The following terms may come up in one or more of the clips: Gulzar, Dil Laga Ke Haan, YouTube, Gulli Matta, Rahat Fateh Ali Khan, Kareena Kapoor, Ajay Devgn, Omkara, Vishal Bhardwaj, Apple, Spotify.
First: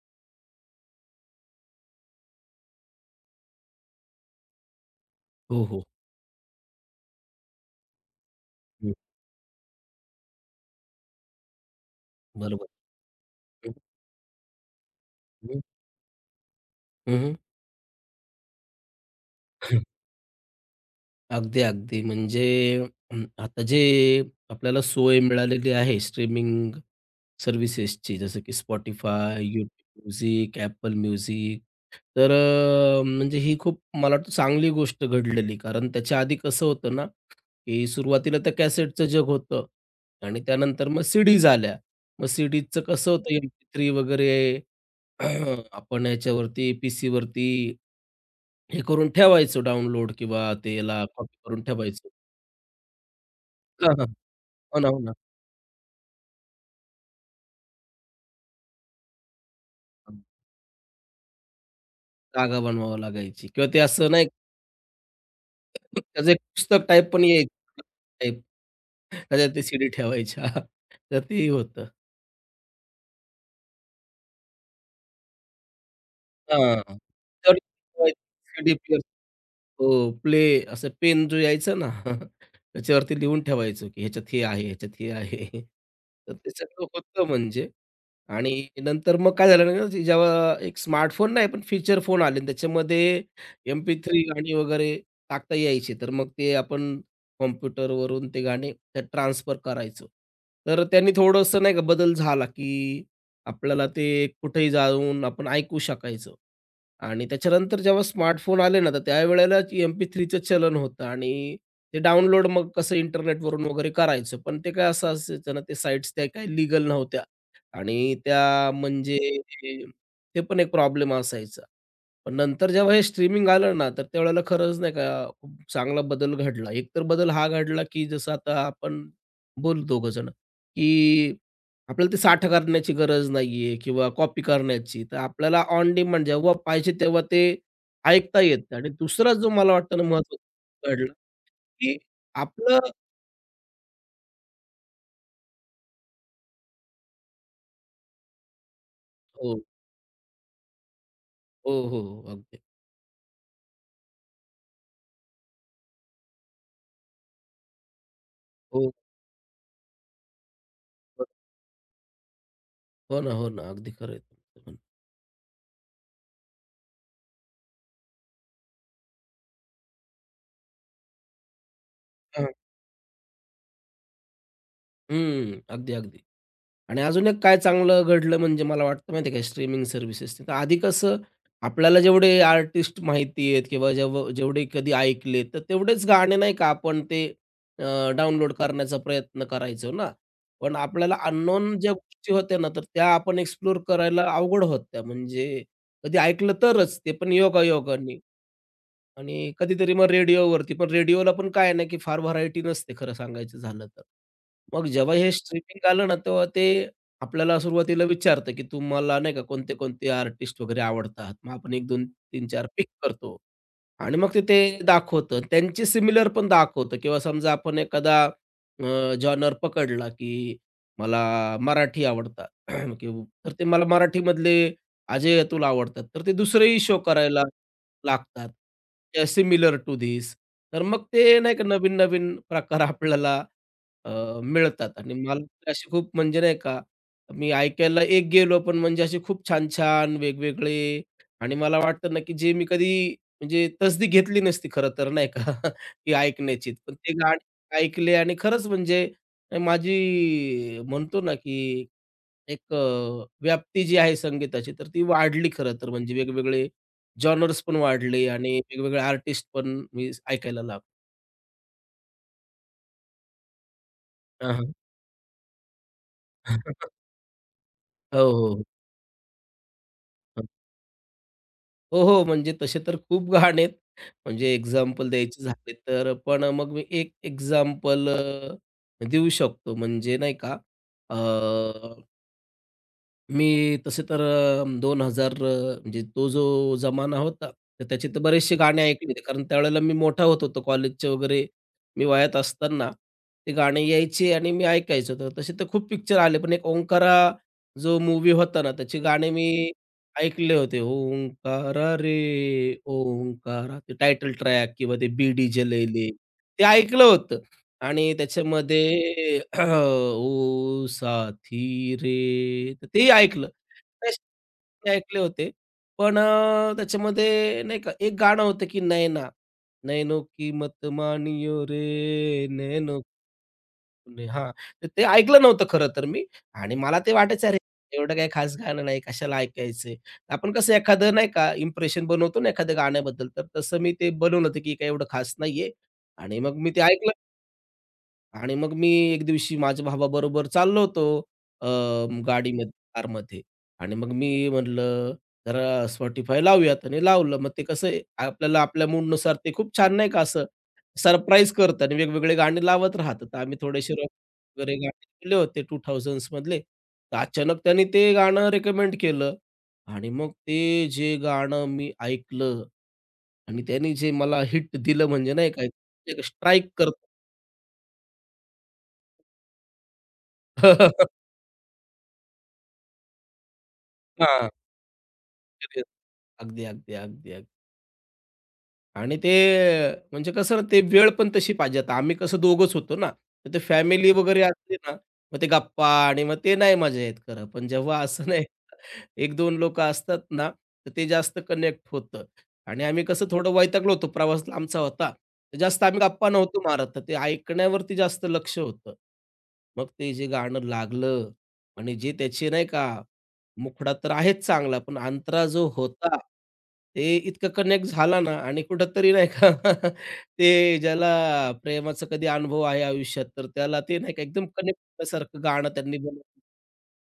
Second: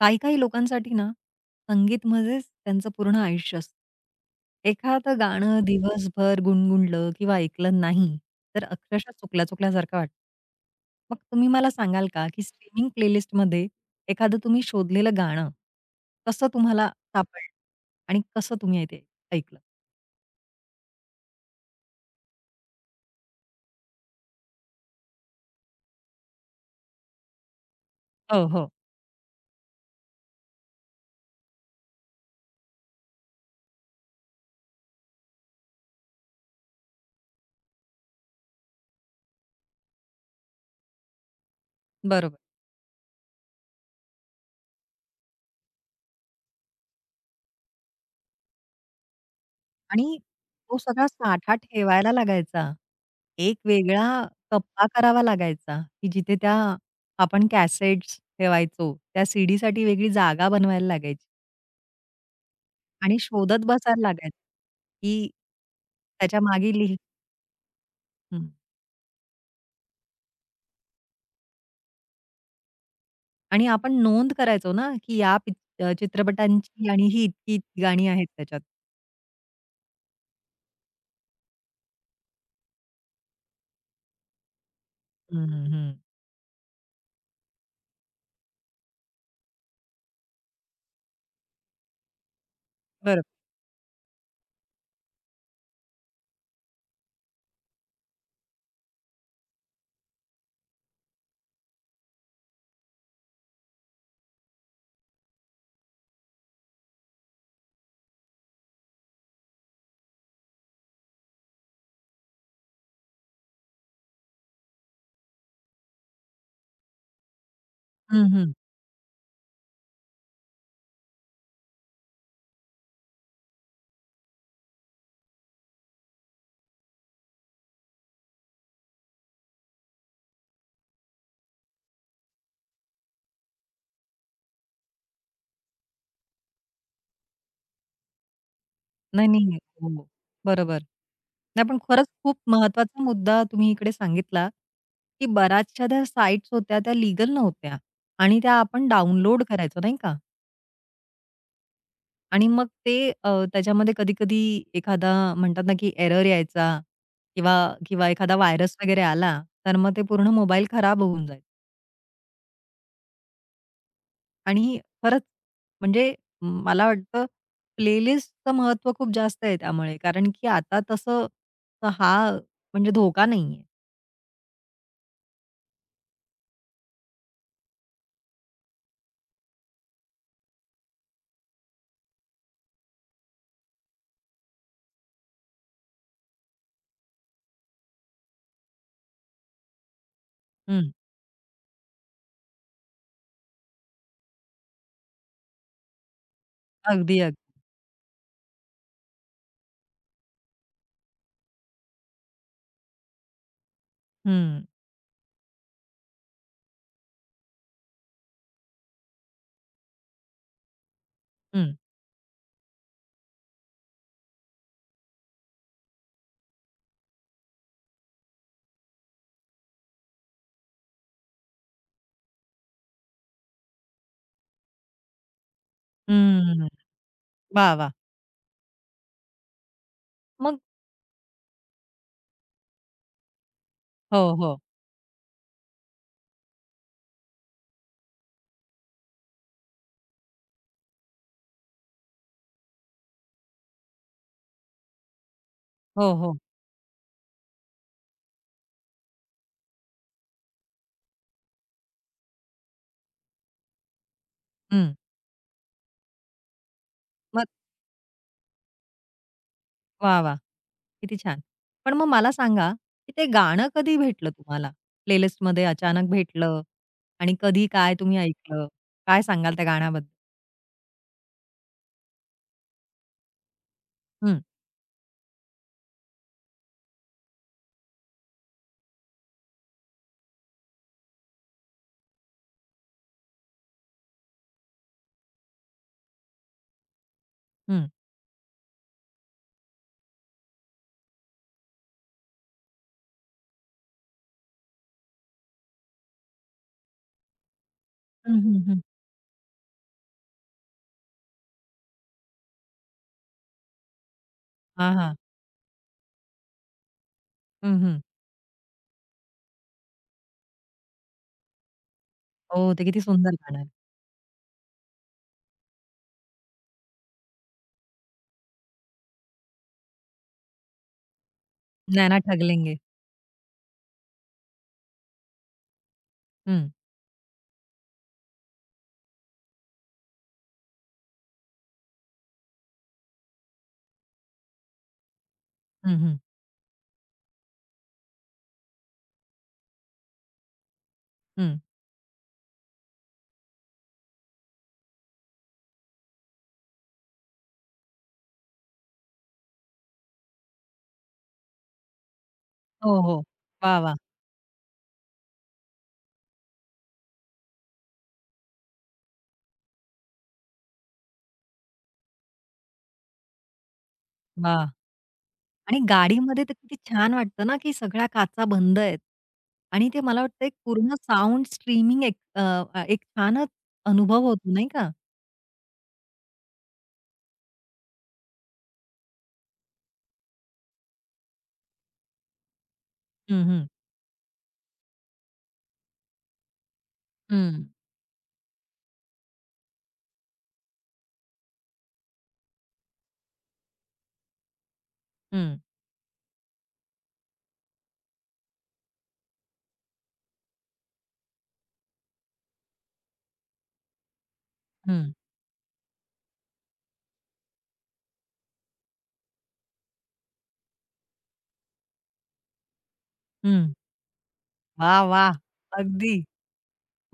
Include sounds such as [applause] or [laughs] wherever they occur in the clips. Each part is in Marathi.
काही-काही लोकांसाठी ना, संगीत म्हणजेच त्यांचं पूर्ण आयुष्य असतं. एखादं गाणं हं. हो, हो. दिवसभर गुणगुणलं किंवा ऐकलं नाही, तर हं. अक्षरशः चुकल्या-चुकल्यासारखं वाटतं. मग तुम्ही मला सांगाल का, की बरोबर. स्ट्रीमिंग प्लेलिस्टमध्ये हं, एखादं तुम्ही शोधलेलं गाणं, हं, कसं तुम्हाला हं, हं. सापडलं आणि कसं तुम्ही आहे ते ऐकलं? [laughs] अगदी, अगदी. म्हणजे आता जे आपल्याला सोय मिळालेली आहे स्ट्रीमिंग सर्व्हिसेसची जसं हो, की हो. Spotify, YouTube music, Apple music तर म्हणजे ही खूप मला वाटतं चांगली गोष्ट घडलेली. कारण त्याच्या आधी कसं होतं ना, की सुरुवातीला तर कॅसेटचं जग होतं आणि त्यानंतर मग सीडीज आल्या. मग बरोबर. सीडीजचं कसं होतं, MP3 वगैरे [clears throat] आपण याच्यावरती पीसीवरती हे करून ठेवायचो डाउनलोड आणि किंवा तो त्याला सगळा कॉपी साठा करून ठेवायचो. ठेवायला लागायचा. एक हां, हां. वेगळा हो कप्पा ना, हो ना. करावा लागायचा, की जिथे त्या आपण कॅसेट्स ठेवायचो. त्या सीडीसाठी वेगळी जागा बनवायला लागायची जागा बनवावं आणि लागायची शोधत किंवा ते बसायला असं नाही लागायचं, की का, त्याचं एक त्याच्या मागे पुस्तक लिही टाइप पण यायचं टाइप हं. त्याच्यात ते सीडी ठेवायच्या. [laughs] तर ते होतं. आणि आपण नोंद करायचो ना, की या पिक हां. चित्रपटांची आणि ही तर इतकी-इतकी गाणी आहेत त्याच्यात. सीडी प्लेयर हो, प्ले असं पेन जो यायचा ना, [laughs] त्याच्यावरती लिहून ठेवायचो, की ह्याच्यात हे आहे, ह्याच्यात हे हं, आहे. हं, हं. तर ते सगळं होतं म्हणजे. आणि नंतर मग काय झालं ना, की जेव्हा एक स्मार्टफोन नाही, पण फीचर फोन आले आणि त्याच्यामध्ये बरोबर. एम-पी-3 गाणी वगैरे टाकता यायची. तर मग ते आपण कॉम्प्युटरवरून ते गाणे ट्रान्सफर करायचो. तर त्यांनी थोडंसं नाही का बदल झाला, की आपल्याला ते कुठेही जाऊन आपण ऐकू शकायचो. आणि त्याच्यानंतर जेव्हा स्मार्टफोन आले ना, तर त्यावेळेला एम-पी-3चं चलन होतं आणि ते डाउनलोड मग कसं इंटरनेटवरून वगैरे करायचो. पण ते काय असं असायचं ना, ते साइट्स त्या काही लीगल नव्हत्या. आणि हं, हं. त्या म्हणजे ते पण एक प्रॉब्लेम असायचा. पण नंतर जेव्हा हे स्ट्रीमिंग आलं ना, तर त्यावेळेला खरंच नाही का खूप चांगला बदल घडला. एकतर बदल हा घडला, की जसं आता आपण बोलू दोघंजणं, की आपल्याला ते साठा करण्याची गरज नाहीये किंवा कॉपी करण्याची. तर आपल्याला ऑन डिमांड जेव्हा पाहिजे तेव्हा ते ऐकता येतं आणि नाही, दुसरा जो नाही. मला वाटतं ना हो, बरोबर. महत्त्वाचा घडला, नाही पण की खरंच खूप आपलं महत्वाचा मुद्दा तुम्ही इकडे सांगितला, की बऱ्याचशा त्या साइट्स होत्या त्या लीगल नव्हत्या आणि त्या आपण डाउनलोड हो, करायचो नाही का? हो, हो, हो. आणि अगदी. मग ते त्याच्यामध्ये कधी-कधी एखादा म्हणतात ना, की एरर यायचा किंवा किंवा एखादा व्हायरस हो, वगैरे आला, तर मग ते पूर्ण मोबाईल खराब हो होऊन जायचा. हो ना, हो ना. अगदी खरं आहे. तुमचं म्हणणं. आणि खरंच म्हणजे मला वाटतं प्लेलिस्टचं महत्त्व खूप जास्त आहे त्यामुळे. कारण की आता तसं तर हा म्हणजे धोका नाहीये. हं. अगदी, अगदी. आणि अजून एक काय चांगलं घडलं म्हणजे मला वाटतं माहिती आहे का स्ट्रीमिंग सर्व्हिसेसने. तर आधी कसं आपल्याला जेवढे आर्टिस्ट माहिती आहेत किंवा जेवढे कधी ऐकले, तर तेवढेच गाणे नाही का आपण ते डाउनलोड करण्याचा प्रयत्न करायचो ना. पण हं. आपल्याला अननोन ज्या गोष्टी होत्या ना, तर त्या आपण एक्सप्लोर करायला अवघड होत्या. म्हणजे कधी ऐकलं तरच, ते अगदी, पण अगदी. योगायोगाने. आणि कधीतरी मग रेडिओवरती, पण रेडिओला पण काय आहे ना, की फार व्हरायटी नसते खरं सांगायचं झालं तर. हं, मग जेव्हा हे स्ट्रीमिंग आलं ना, तेव्हा ते आपल्याला सुरुवातीला विचारतं, की तुम्हाला नाही का कोणते-कोणते आर्टिस्ट वगैरे आवडतात. मग हं, आपण 1, 2, 3, 4 पिक करतो. आणि मग ते ते दाखवतं. त्यांची सिमिलर पण दाखवतं किंवा समजा आपण एखादा जॉनर पकडला, की मला मराठी आवडतात [clears throat] किंवा तर ते मला मराठीमधले अजय अतुल आवडतात. तर ते हं. दुसरेही शो करायला वाह! वाह! लागतात. Similar to this. मग तर मग ते नाही का नवीन-नवीन प्रकार [laughs] आपल्याला अ, हो, हो. मिळतात आणि मला अशी खूप म्हणजे नाही का, मी ऐकायला एक गेलो पण म्हणजे असे खूप छान-छान वेगवेगळे आणि मला वाटतं ना, की जे मी कधी म्हणजे तसदी घेतली नसती खरं तर नाही का [laughs] ती हो, हो. ऐकण्याची. पण ते गाणे ऐकले आणि खरंच म्हणजे माझी म्हणतो ना, की एक व्याप्ती जी आहे संगीताची तर हं. ती वाढली खरं तर. म्हणजे वेगवेगळे मग जॉनर्स पण वाढले आणि वेगवेगळे आर्टिस्ट पण मी वाह! वाह! ऐकायला लागलो. किती छान. पण मग मला सांगा, की ते गाणं कधी भेटलं हां, तुम्हाला? हां. प्लेलिस्टमध्ये अचानक भेटलं [laughs] आणि कधी काय तुम्ही हो, हो. ऐकलं? काय सांगाल त्या गाण्याबद्दल? हो, हो. हो, म्हणजे तसे तर खूप गाणे आहेत. हं, म्हणजे एक्झाम्पल द्यायचे झाले तर पण मग मी एक एक्झाम्पल देऊ शकतो म्हणजे नाही का मी तसे तर 2000 म्हणजे तो जो जमाना होता, तर हं. त्याचे तर बरेचसे गाणे ऐकले. होते, कारण त्यावेळेला मी मोठा होत होतो. कॉलेजचे वगैरे मी वयात असताना ते गाणे यायचे आणि मी ऐकायचो. तर तसे तर खूप पिक्चर आले. पण एक ओंकारा जो मूवी हं, हं, होता ना, हं. त्याचे गाणे मी ऐकले होते. ओंकारा रे ओंकारा, ते टायटल ट्रॅक हां, किंवा ते हां. बीडी जलैले, ते ऐकलं होतं. हं, हं. आणि त्याच्यामध्ये [clears throat] ओ साथी रे, हो, ते तर किती तेही सुंदर ऐकलं. गाणं आहे. ते ऐकले होते. पण त्याच्यामध्ये नाही का एक गाणं होतं की नैना, नैनो की मत मानियो रे "नैना ठगलेंगे." नैनो तूने हां, तर ते ऐकलं नव्हतं खरं तर मी हं, आणि मला ते वाटायचं अरे, एवढं काही खास गाणं नाही कशाला ऐकायचंय. आपण कसं एखादं नाही का इम्प्रेशन बनवतो ना एखाद्या गाण्याबद्दल तर तसं मी ते बनवलं होतं की काही एवढं खास नाहीये हं, हं, आणि मग मी ते ऐकलं. आणि मग मी एक दिवशी माझ्या भावाबरोबर चाललो होतो हं. अ, गाडीमध्ये, कारमध्ये आणि मग मी म्हटलं, "जरा Spotify लावूयात" आणि लावलं. मग ते कसं आहे, आपल्याला आपल्या मूडनुसार ते खूप छान नाही का असं सरप्राईज करतं आणि वेगवेगळे गाणी लावत हो, हो. राहतं. तर आम्ही वाह! थोडेसे वाह! रॉक वगैरे गाणे ऐकले होते 2000s मधले. तर अचानक त्यांनी ते गाणं रिकमेंड केलं आणि मग ते जे गाणं मी ऐकलं आणि त्यांनी जे मला वाह! हिट दिलं म्हणजे नाही का, आणि गाडीमध्ये तर स्ट्राईक किती करतं. छान वाटतं ना, की सगळ्या काचा बंद आहेत आणि ते मला वाटतं एक पूर्ण साउंड स्ट्रीमिंग एक अ, अ, एक छानच अनुभव हां. होतो नाही का? [laughs] अगदी, अगदी, अगदी, अगदी. आणि ते म्हणजे कसं ना, ते वेळ पण तशी पाहिजे. आता आम्ही कसं दोघंच होतो ना, हं, तर ते हं, फॅमिली वगैरे असली ना, मग ते गप्पा आणि मग ते नाही मजा येत खरं. हं, पण जेव्हा असं एक 2 लोकं असतात ना, तर ते जास्त कनेक्ट होतं आणि आम्ही कसं थोडं वैतागलो होतो, प्रवास लांबचा होता. हं, तर जास्त आम्ही गप्पा नव्हतो मारत, तर ते ऐकण्यावरती जास्त लक्ष होतं. मग ते जे गाणं लागलं आणि जे त्याचे नाही का, मुखडा तर आहेच चांगला, पण हं, अंतरा जो होता, ते इतकं कनेक्ट झाला ना आणि कुठेतरी नाही का, [laughs] ते ज्याला प्रेमाचा कधी अनुभव आहे आयुष्यात, तर हं. त्याला ते नाही का एकदम वाह! कनेक्ट वाह! सारखं गाणं त्यांनी अगदी बनवलं.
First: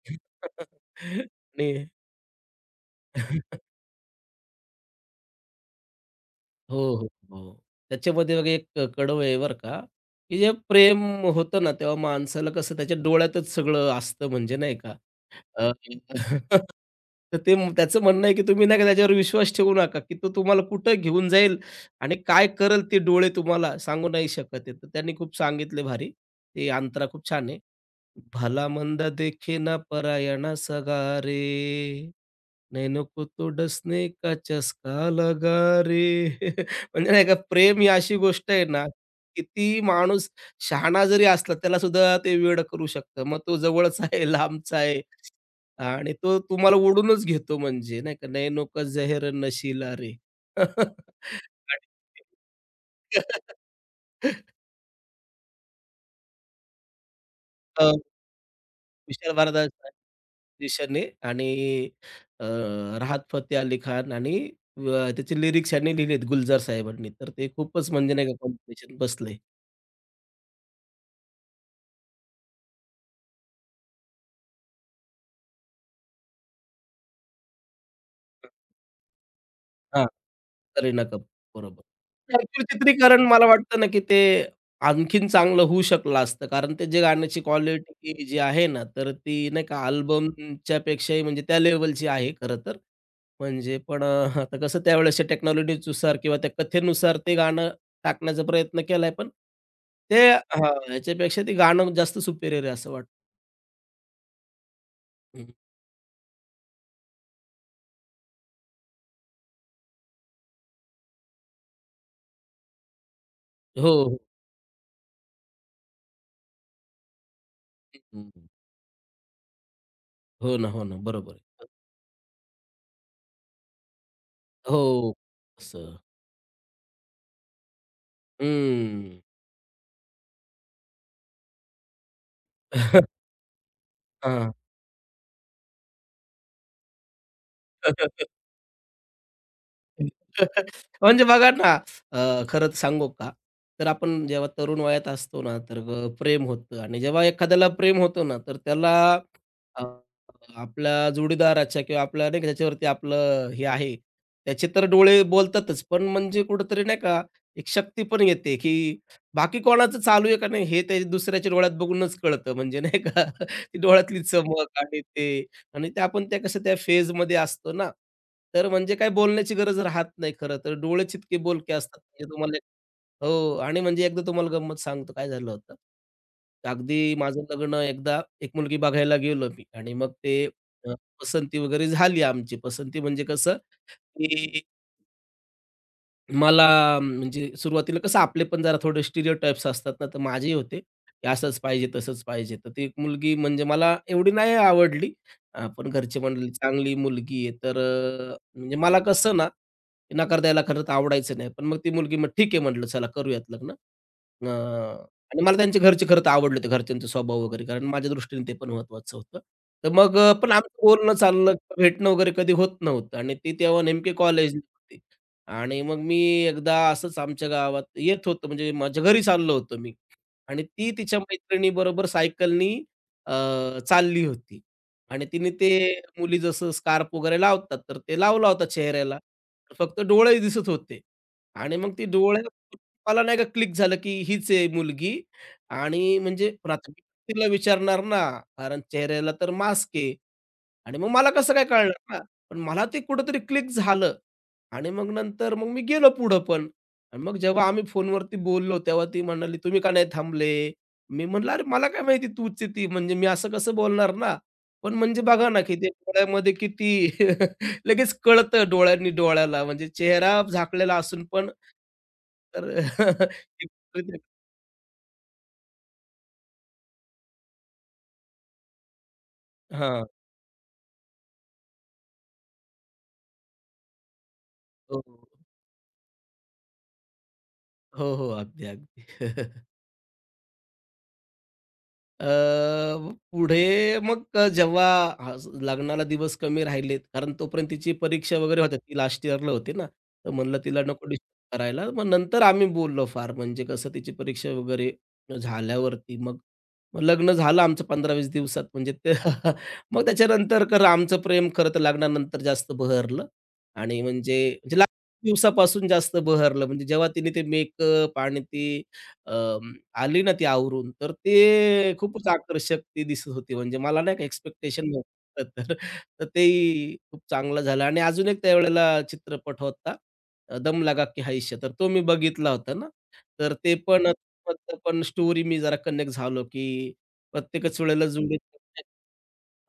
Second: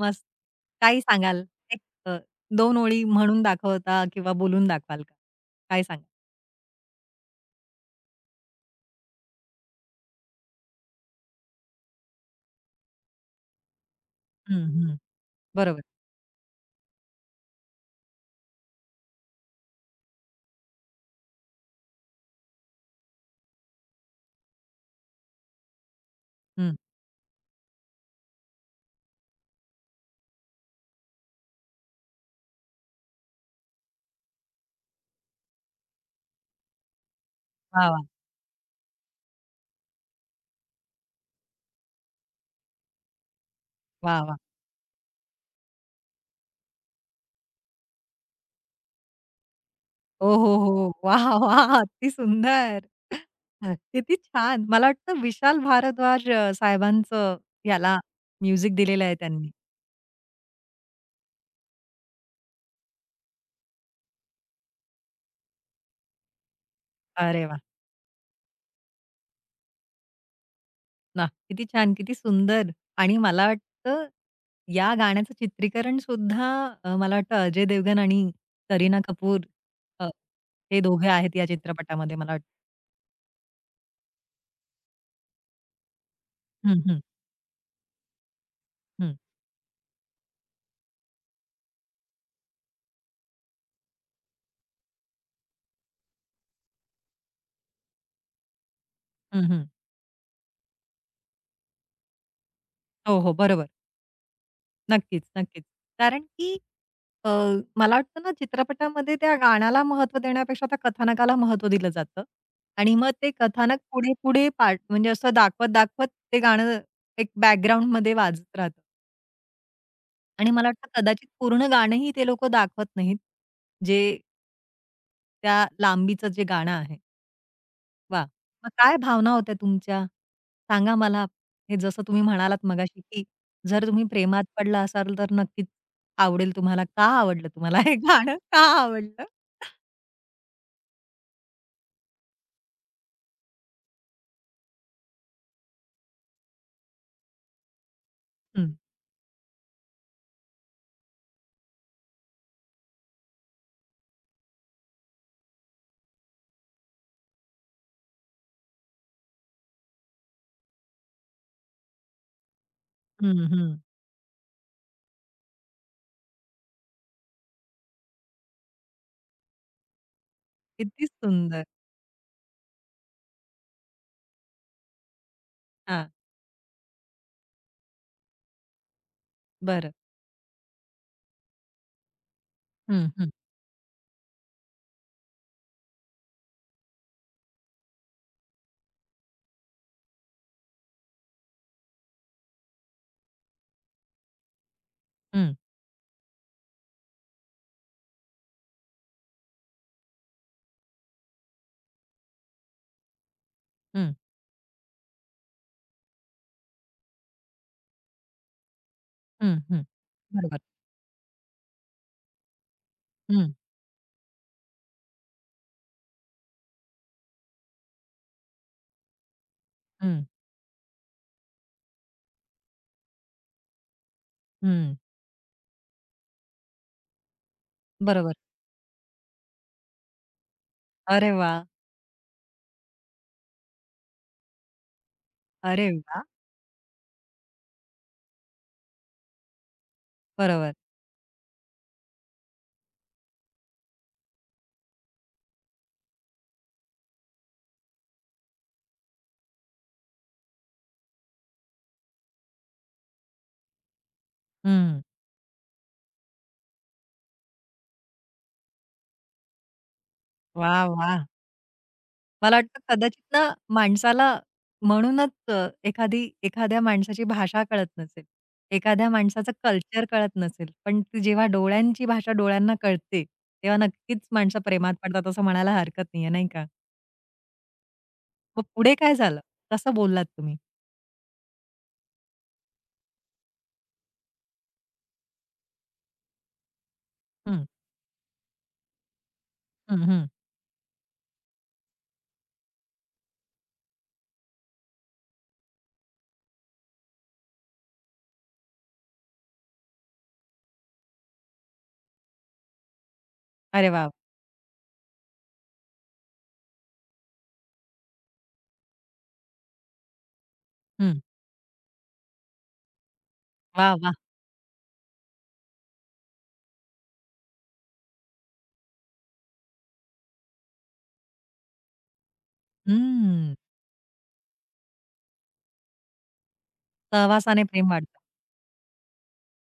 मस्त. [laughs] काही सांगाल? एक आणि अ, 2 ओळी म्हणून दाखवता किंवा बोलून दाखवाल का? काय सांगाल? हो, हो, हो. त्याच्यामध्ये बघा एक आहे बरं का, की जे प्रेम होतं ना, तेव्हा माणसाला कसं त्याच्या डोळ्यातच सगळं असतं म्हणजे हं, नाही का. हं. अ, बरोबर. [laughs] तर ते त्याचं म्हणणं आहे, की तुम्ही नाही का त्याच्यावर विश्वास ठेवू नका, की तो तुम्हाला कुठं घेऊन जाईल आणि काय करल ते डोळे तुम्हाला सांगू नाही शकत आहे. तर त्यांनी खूप सांगितले भारी. ते हं. अंतरा खूप छान आहे. भला मंद देखे ना परायणा सगा रे नाही नको तो डसने का चस्का लगा रे [laughs] म्हणजे नाही का प्रेम ही वाह! वाह! अशी गोष्ट आहे ना, किती माणूस शहाणा जरी असला त्याला सुद्धा ते वेड करू शकतं. मग तो जवळचा आहे, वाह! लांबचा आहे आणि तो तुम्हाला ओढूनच घेतो म्हणजे नाही का, "नैनो का ज़ेहर नशीला रे." ओ, हो, हो. वाह! [laughs] वाह! आणि अति सुंदर. किती [laughs] छान. मला वाटतं विशाल भारद्वाज साहेबांचं हो याला म्युझिक दिलेलं आहे विशाल त्यांनी. भारद्वाज दिशाने आणि अ, राहत फतेह अली खान आणि अ, त्याचे लिरिक्स यांनी लिहिलेत गुलजार साहेबांनी. तर अरे ते वाह! खूपच म्हणजे नाही का कॉम्बिनेशन बसलंय. वाह! किती छान, किती सुंदर आणि मला वाटतं या गाण्याचं चित्रीकरण सुद्धा मला वाटतं अजय देवगण आणि करीना कपूर अ, हे करीना दोघे कपूर. आहेत या बरोबर. चित्रपटामध्ये मला वाटतं. भरपूर चित्रीकरण मला वाटतं ना, की ते आणखीन चांगलं होऊ शकलं असतं. कारण हं, ते जे हं, गाण्याची क्वालिटी जी आहे ना, तर हं, ती नाही का अल्बमच्या पेक्षाही म्हणजे त्या लेव्हलची आहे खरं तर. म्हणजे पण आता कसं त्यावेळेसच्या टेक्नॉलॉजीनुसार किंवा त्या कथेनुसार ते गाणं टाकण्याचा प्रयत्न केलाय, पण हं, हं. ते हां, ह्याच्यापेक्षा ते गाणं जास्त सुपेरियर आहे असं वाटतं. हो, हो. बरोबर. नक्कीच, हं. नक्कीच. कारण की अ, मला वाटतं ना चित्रपटामध्ये त्या गाण्याला महत्त्व देण्यापेक्षा त्या कथानकाला महत्त्व दिलं जातं आणि मग ते कथानक हो, हो. पुढे-पुढे पार्ट म्हणजे असं दाखवत-दाखवत ते गाणं एक बॅकग्राऊंडमध्ये हं, वाजत राहतं आणि हो ना, मला हो ना. वाटतं कदाचित बरोबर आहे. पूर्ण गाणंही ते लोकं दाखवत नाहीत, जे हो. त्या असं. लांबीचं जे गाणं आहे. वाह! मग काय हं. भावना होत्या तुमच्या? सांगा मला. हे जसं तुम्ही म्हणालात मगाशी, हां. [laughs] की जर तुम्ही प्रेमात पडला असाल तर नक्कीच आवडेल तुम्हाला. का आवडलं तुम्हाला हे [laughs] गाणं? का आवडलं? म्हणजे बघा ना, खरं तर सांगू का? तर आपण जेव्हा तरुण वयात असतो ना, तर प्रेम होतं आणि जेव्हा एखाद्याला प्रेम होतं ना, तर हं, त्याला अ, आपल्या जोडीदाराच्या किंवा आपल्या नाही का त्याच्यावरती आपलं हे आहे, त्याचे तर डोळे बोलतातच. पण म्हणजे कुठेतरी नाही का, एक शक्ती पण येते, की बाकी कोणाचं चालू आहे का नाही, हे ते दुसऱ्याच्या डोळ्यात बघूनच कळतं. म्हणजे नाही का, हं, [laughs] हं. ती डोळ्यातली चमक आणि ते आणि त्या आपण त्या कसं त्या फेजमध्ये असतो ना, तर म्हणजे काय बोलण्याची गरज राहत नाही खरं तर. किती डोळेच इतके सुंदर. बोलके असतात म्हणजे तुम्हाला हो आणि म्हणजे एकदा तुम्हाला गंमत सांगतो काय झालं होतं. हां, अगदी माझं लग्न एकदा एक मुलगी बघायला गेलो मी आणि बरं. मग ते अ, पसंती वगैरे झाली आमची. पसंती हं, म्हणजे हं, कसं की मला म्हणजे सुरुवातीला कसं आपले पण जरा थोडे स्टिरियोटाइप्स असतात ना, तर माझेही होते, की असंच पाहिजे, तसंच पाहिजे. तर ती एक मुलगी म्हणजे मला एवढी नाही आवडली. हं, पण घरचे म्हणाले, "चांगली मुलगी आहे." तर म्हणजे मला कसं ना, नकार द्यायला खरं तर आवडायचं नाही. पण मग ती मुलगी मग ठीक आहे म्हटलं, चला करूयात लग्न. हं, अ, आणि मला त्यांचे घरचे खरं तर आवडले होते, घरच्यांचा स्वभाव वगैरे, कारण माझ्या दृष्टीने ते पण महत्त्वाचं होतं. हं, हं. तर मग पण बरोबर. आमचं बोलणं चाललं, भेटणं वगैरे कधी होत नव्हतं आणि ती हं, तेव्हा नेमकी कॉलेजला आणि मग मी एकदा असंच आमच्या गावात येत होतो, म्हणजे माझ्या घरी चाललो होतो मी हं, आणि ती तिच्या मैत्रिणीबरोबर सायकलनी अ, चालली होती हं. आणि तिने ते मुली जसं स्कार्फ वगैरे लावतात, तर ते बरोबर. लावला होता चेहऱ्याला. फक्त डोळे दिसत होते अरे वाह! आणि मग ती डोळ्यात मला नाही का क्लिक झालं, की हीच आहे मुलगी अरे आणि वाह! म्हणजे प्राथमिक तिला विचारणार ना, कारण चेहऱ्याला तर मास्क आहे बरोबर. आणि मग मला कसं काय कळणार ना? पण मला ते कुठेतरी क्लिक झालं. आणि मग नंतर मग मी गेलो पुढं पण. आणि मग जेव्हा आम्ही फोनवरती बोललो, तेव्हा ती म्हणाली, "तुम्ही का नाही थांबले?" मी म्हटलं, "अरे मला काय माहिती तूच आहे ती, म्हणजे मी असं कसं बोलणार ना?" पण हं. म्हणजे बघा ना, की ते डोळ्यामध्ये किती [laughs] लगेच कळतं डोळ्यांनी डोळ्याला, म्हणजे चेहरा वाह! झाकलेला वाह! असून पण मला वाटतं कदाचित तर ना [laughs] माणसाला म्हणूनच एखादी एखाद्या माणसाची भाषा कळत नसेल. एखाद्या माणसाचं कल्चर हां. कळत नसेल. पण ती जेव्हा डोळ्यांची भाषा डोळ्यांना कळते, तेव्हा नक्कीच माणसं प्रेमात हो, हो. पडतात असं म्हणायला हरकत नाहीये, नाही का? हो, हो. मग अगदी, पुढे काय अगदी. झालं? [laughs] कसं बोललात तुम्ही? अ, पुढे मग जेव्हा हा लग्नाला दिवस कमी राहिलेत, कारण हं, तोपर्यंत तिची परीक्षा वगैरे होत्या. ती लास्ट इयरला होती ना, हं, हं. तर म्हणलं तिला नको डिस्टर्ब करायला. मग नंतर आम्ही बोललो फार, म्हणजे कसं तिची परीक्षा वगैरे झाल्यावरती मग मग लग्न झालं आमचं 15-20 दिवसात म्हणजे ते [laughs] मग त्याच्यानंतर खरं आमचं प्रेम खरं तर लग्नानंतर जास्त बहरलं अरे आणि वाह! म्हणजे म्हणजे लग्न दिवसापासून जास्त बहरलं. म्हणजे जेव्हा तिने ते मेकअप आणि ती अं, आली ना ती आवरून, तर हं. ते खूपच आकर्षक ती दिसत होती. म्हणजे वाह, मला वाह! नाही का एक्स्पेक्टेशन नव्हतं [laughs] तर तर तेही खूप चांगलं झालं आणि अजून एक त्यावेळेला चित्रपट होता दम लगा के है तर तो मी बघितला होता ना. तर हं. ते पण पण स्टोरी मी जरा कनेक्ट झालो, की सहवासाने प्रत्येकच प्रेम वेळेला वाढतं. जुळत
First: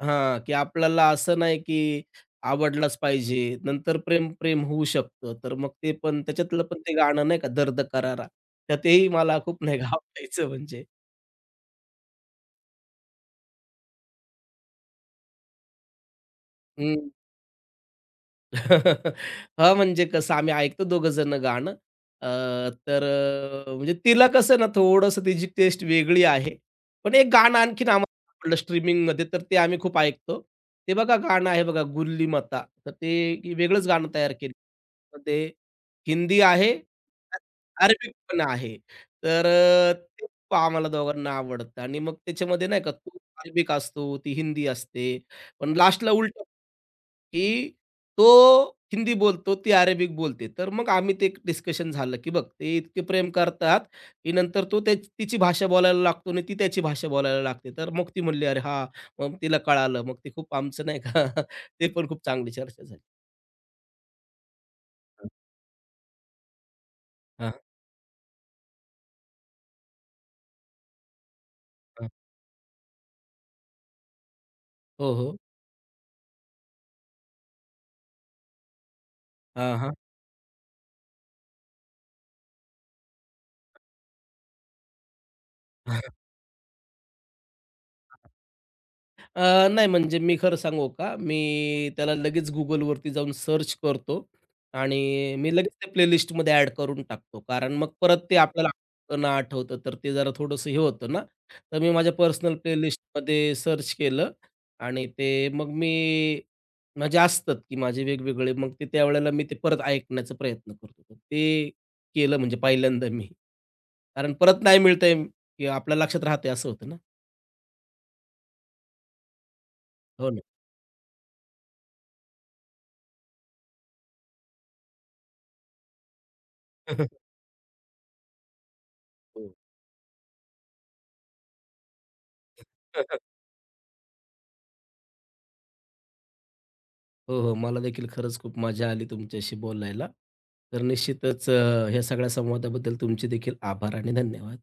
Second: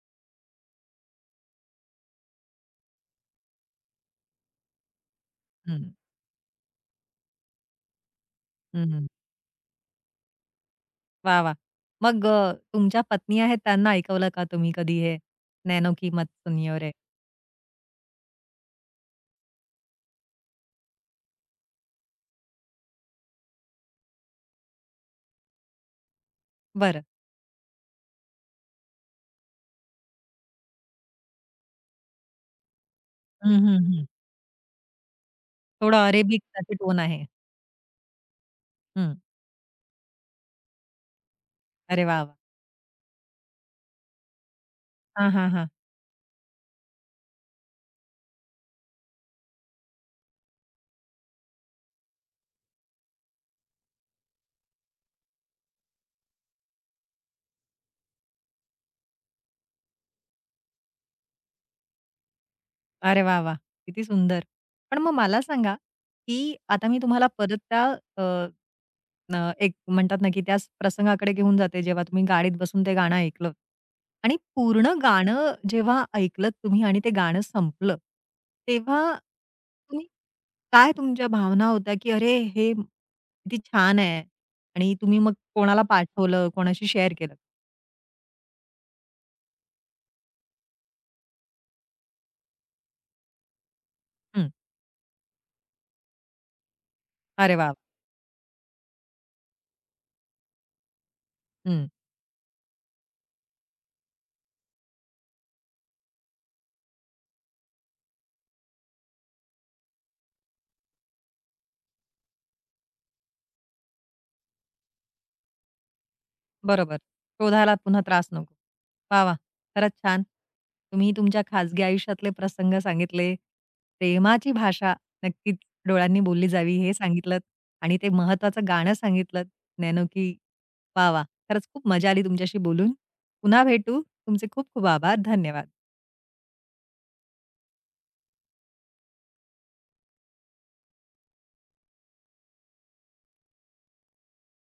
हां, की आपल्याला असं नाही की आवडलाच पाहिजे. नंतर प्रेम, प्रेम होऊ शकतं. तर मग हं, ते पण त्याच्यातलं पण ते गाणं नाही का दर्द करारा, हं, त्यातही हं. मला खूप नाही [laughs] का आवडायचं म्हणजे. वाह, वाह! मग तुमच्या पत्नी आहेत त्यांना ऐकवलं का तुम्ही कधी हे? "नैनो की मत सुनियो रे." हं. [laughs] हां, म्हणजे कसं आम्ही ऐकतो दोघं जण गाणं. अ, तर म्हणजे तिला कसं ना थोडंसं तिची टेस्ट वेगळी आहे. बरं. पण एक गाणं आणखीन आम्हाला सापडलं स्ट्रीमिंगमध्ये तर ते आम्ही खूप ऐकतो. ते बघा गाणं आहे बघा "गुल्ली मता" तर ते हं, हं, वेगळंच हं. गाणं तयार केलं. तर ते थोडं हिंदी अरेबिक आहे, त्याचे टोन आहे. अरेबिक पण आहे. हं. तर ते खूप आम्हाला दोघांना आवडतं आणि अरे मग वाह, वाह! त्याच्यामध्ये नाही का, तो अरेबिक असतो, ती हिंदी असते. हां, हां, हां. पण लास्टला उलटं, की तो हिंदी बोलतो, ती अरेबिक बोलते. तर मग आम्ही ते डिस्कशन झालं, की बघ ते इतके प्रेम करतात, की नंतर तो त्या तिची भाषा बोलायला लागतो आणि ती त्याची भाषा बोलायला लागते. तर मग ती म्हणली, "अरे हां." मग तिला कळालं. मग ते खूप आमचं नाही का [laughs] ते पण खूप चांगली चर्चा झाली. अरे वाह, वाह! किती सुंदर. पण मग हं. मला सांगा, की आता मी तुम्हाला हां, परत त्या अ, न एक म्हणतात ना, की त्याच प्रसंगाकडे घेऊन जाते, जेव्हा तुम्ही गाडीत बसून ते गाणं ऐकलत आणि पूर्ण हो, हो. गाणं जेव्हा ऐकलत तुम्ही आणि ते गाणं संपलं, तेव्हा हां, हां. तुम्ही काय तुमच्या भावना होत्या, की "अरे, हे किती छान आहे" आणि तुम्ही मग कोणाला पाठवलं, कोणाशी शेअर केलं? नाही म्हणजे मी खरं सांगू का, मी त्याला लगेच Googleवरती जाऊन सर्च करतो हं. आणि मी लगेच ते प्लेलिस्टमध्ये ॲड करून टाकतो. अरे कारण वाह! मग परत ते आपल्याला आठवतं ना आठवतं, तर ते जरा थोडंसं हे होतं ना. तर हं, मी माझ्या पर्सनल प्लेलिस्टमध्ये सर्च केलं आणि ते मग मी माझे असतात की माझे वेगवेगळे, मग ते त्यावेळेला मी ते परत ऐकण्याचा प्रयत्न करतो. तर ते केलं म्हणजे पहिल्यांदा मी. कारण परत नाही मिळतंय की आपल्या लक्षात राहतंय असं होतं ना. बरोबर. शोधायला पुन्हा त्रास नको. वाह, वाह! खरंच छान. हो ना. तुम्ही तुमच्या खाजगी आयुष्यातले प्रसंग सांगितले. प्रेमाची भाषा नक्कीच डोळ्यांनी बोलली जावी हे [laughs] सांगितलंत आणि ते महत्त्वाचं गाणं सांगितलंत हो. नैनो की वाह, वाह! खरंच खूप मजा आली तुमच्याशी बोलून. पुन्हा भेटू. तुमचे खूप खूप आभार. धन्यवाद. हो, हो. मला देखील खरंच खूप मजा आली तुमच्याशी बोलायला. तर निश्चितच ह्या सगळ्या संवादाबद्दल तुमचे देखील आभार आणि धन्यवाद.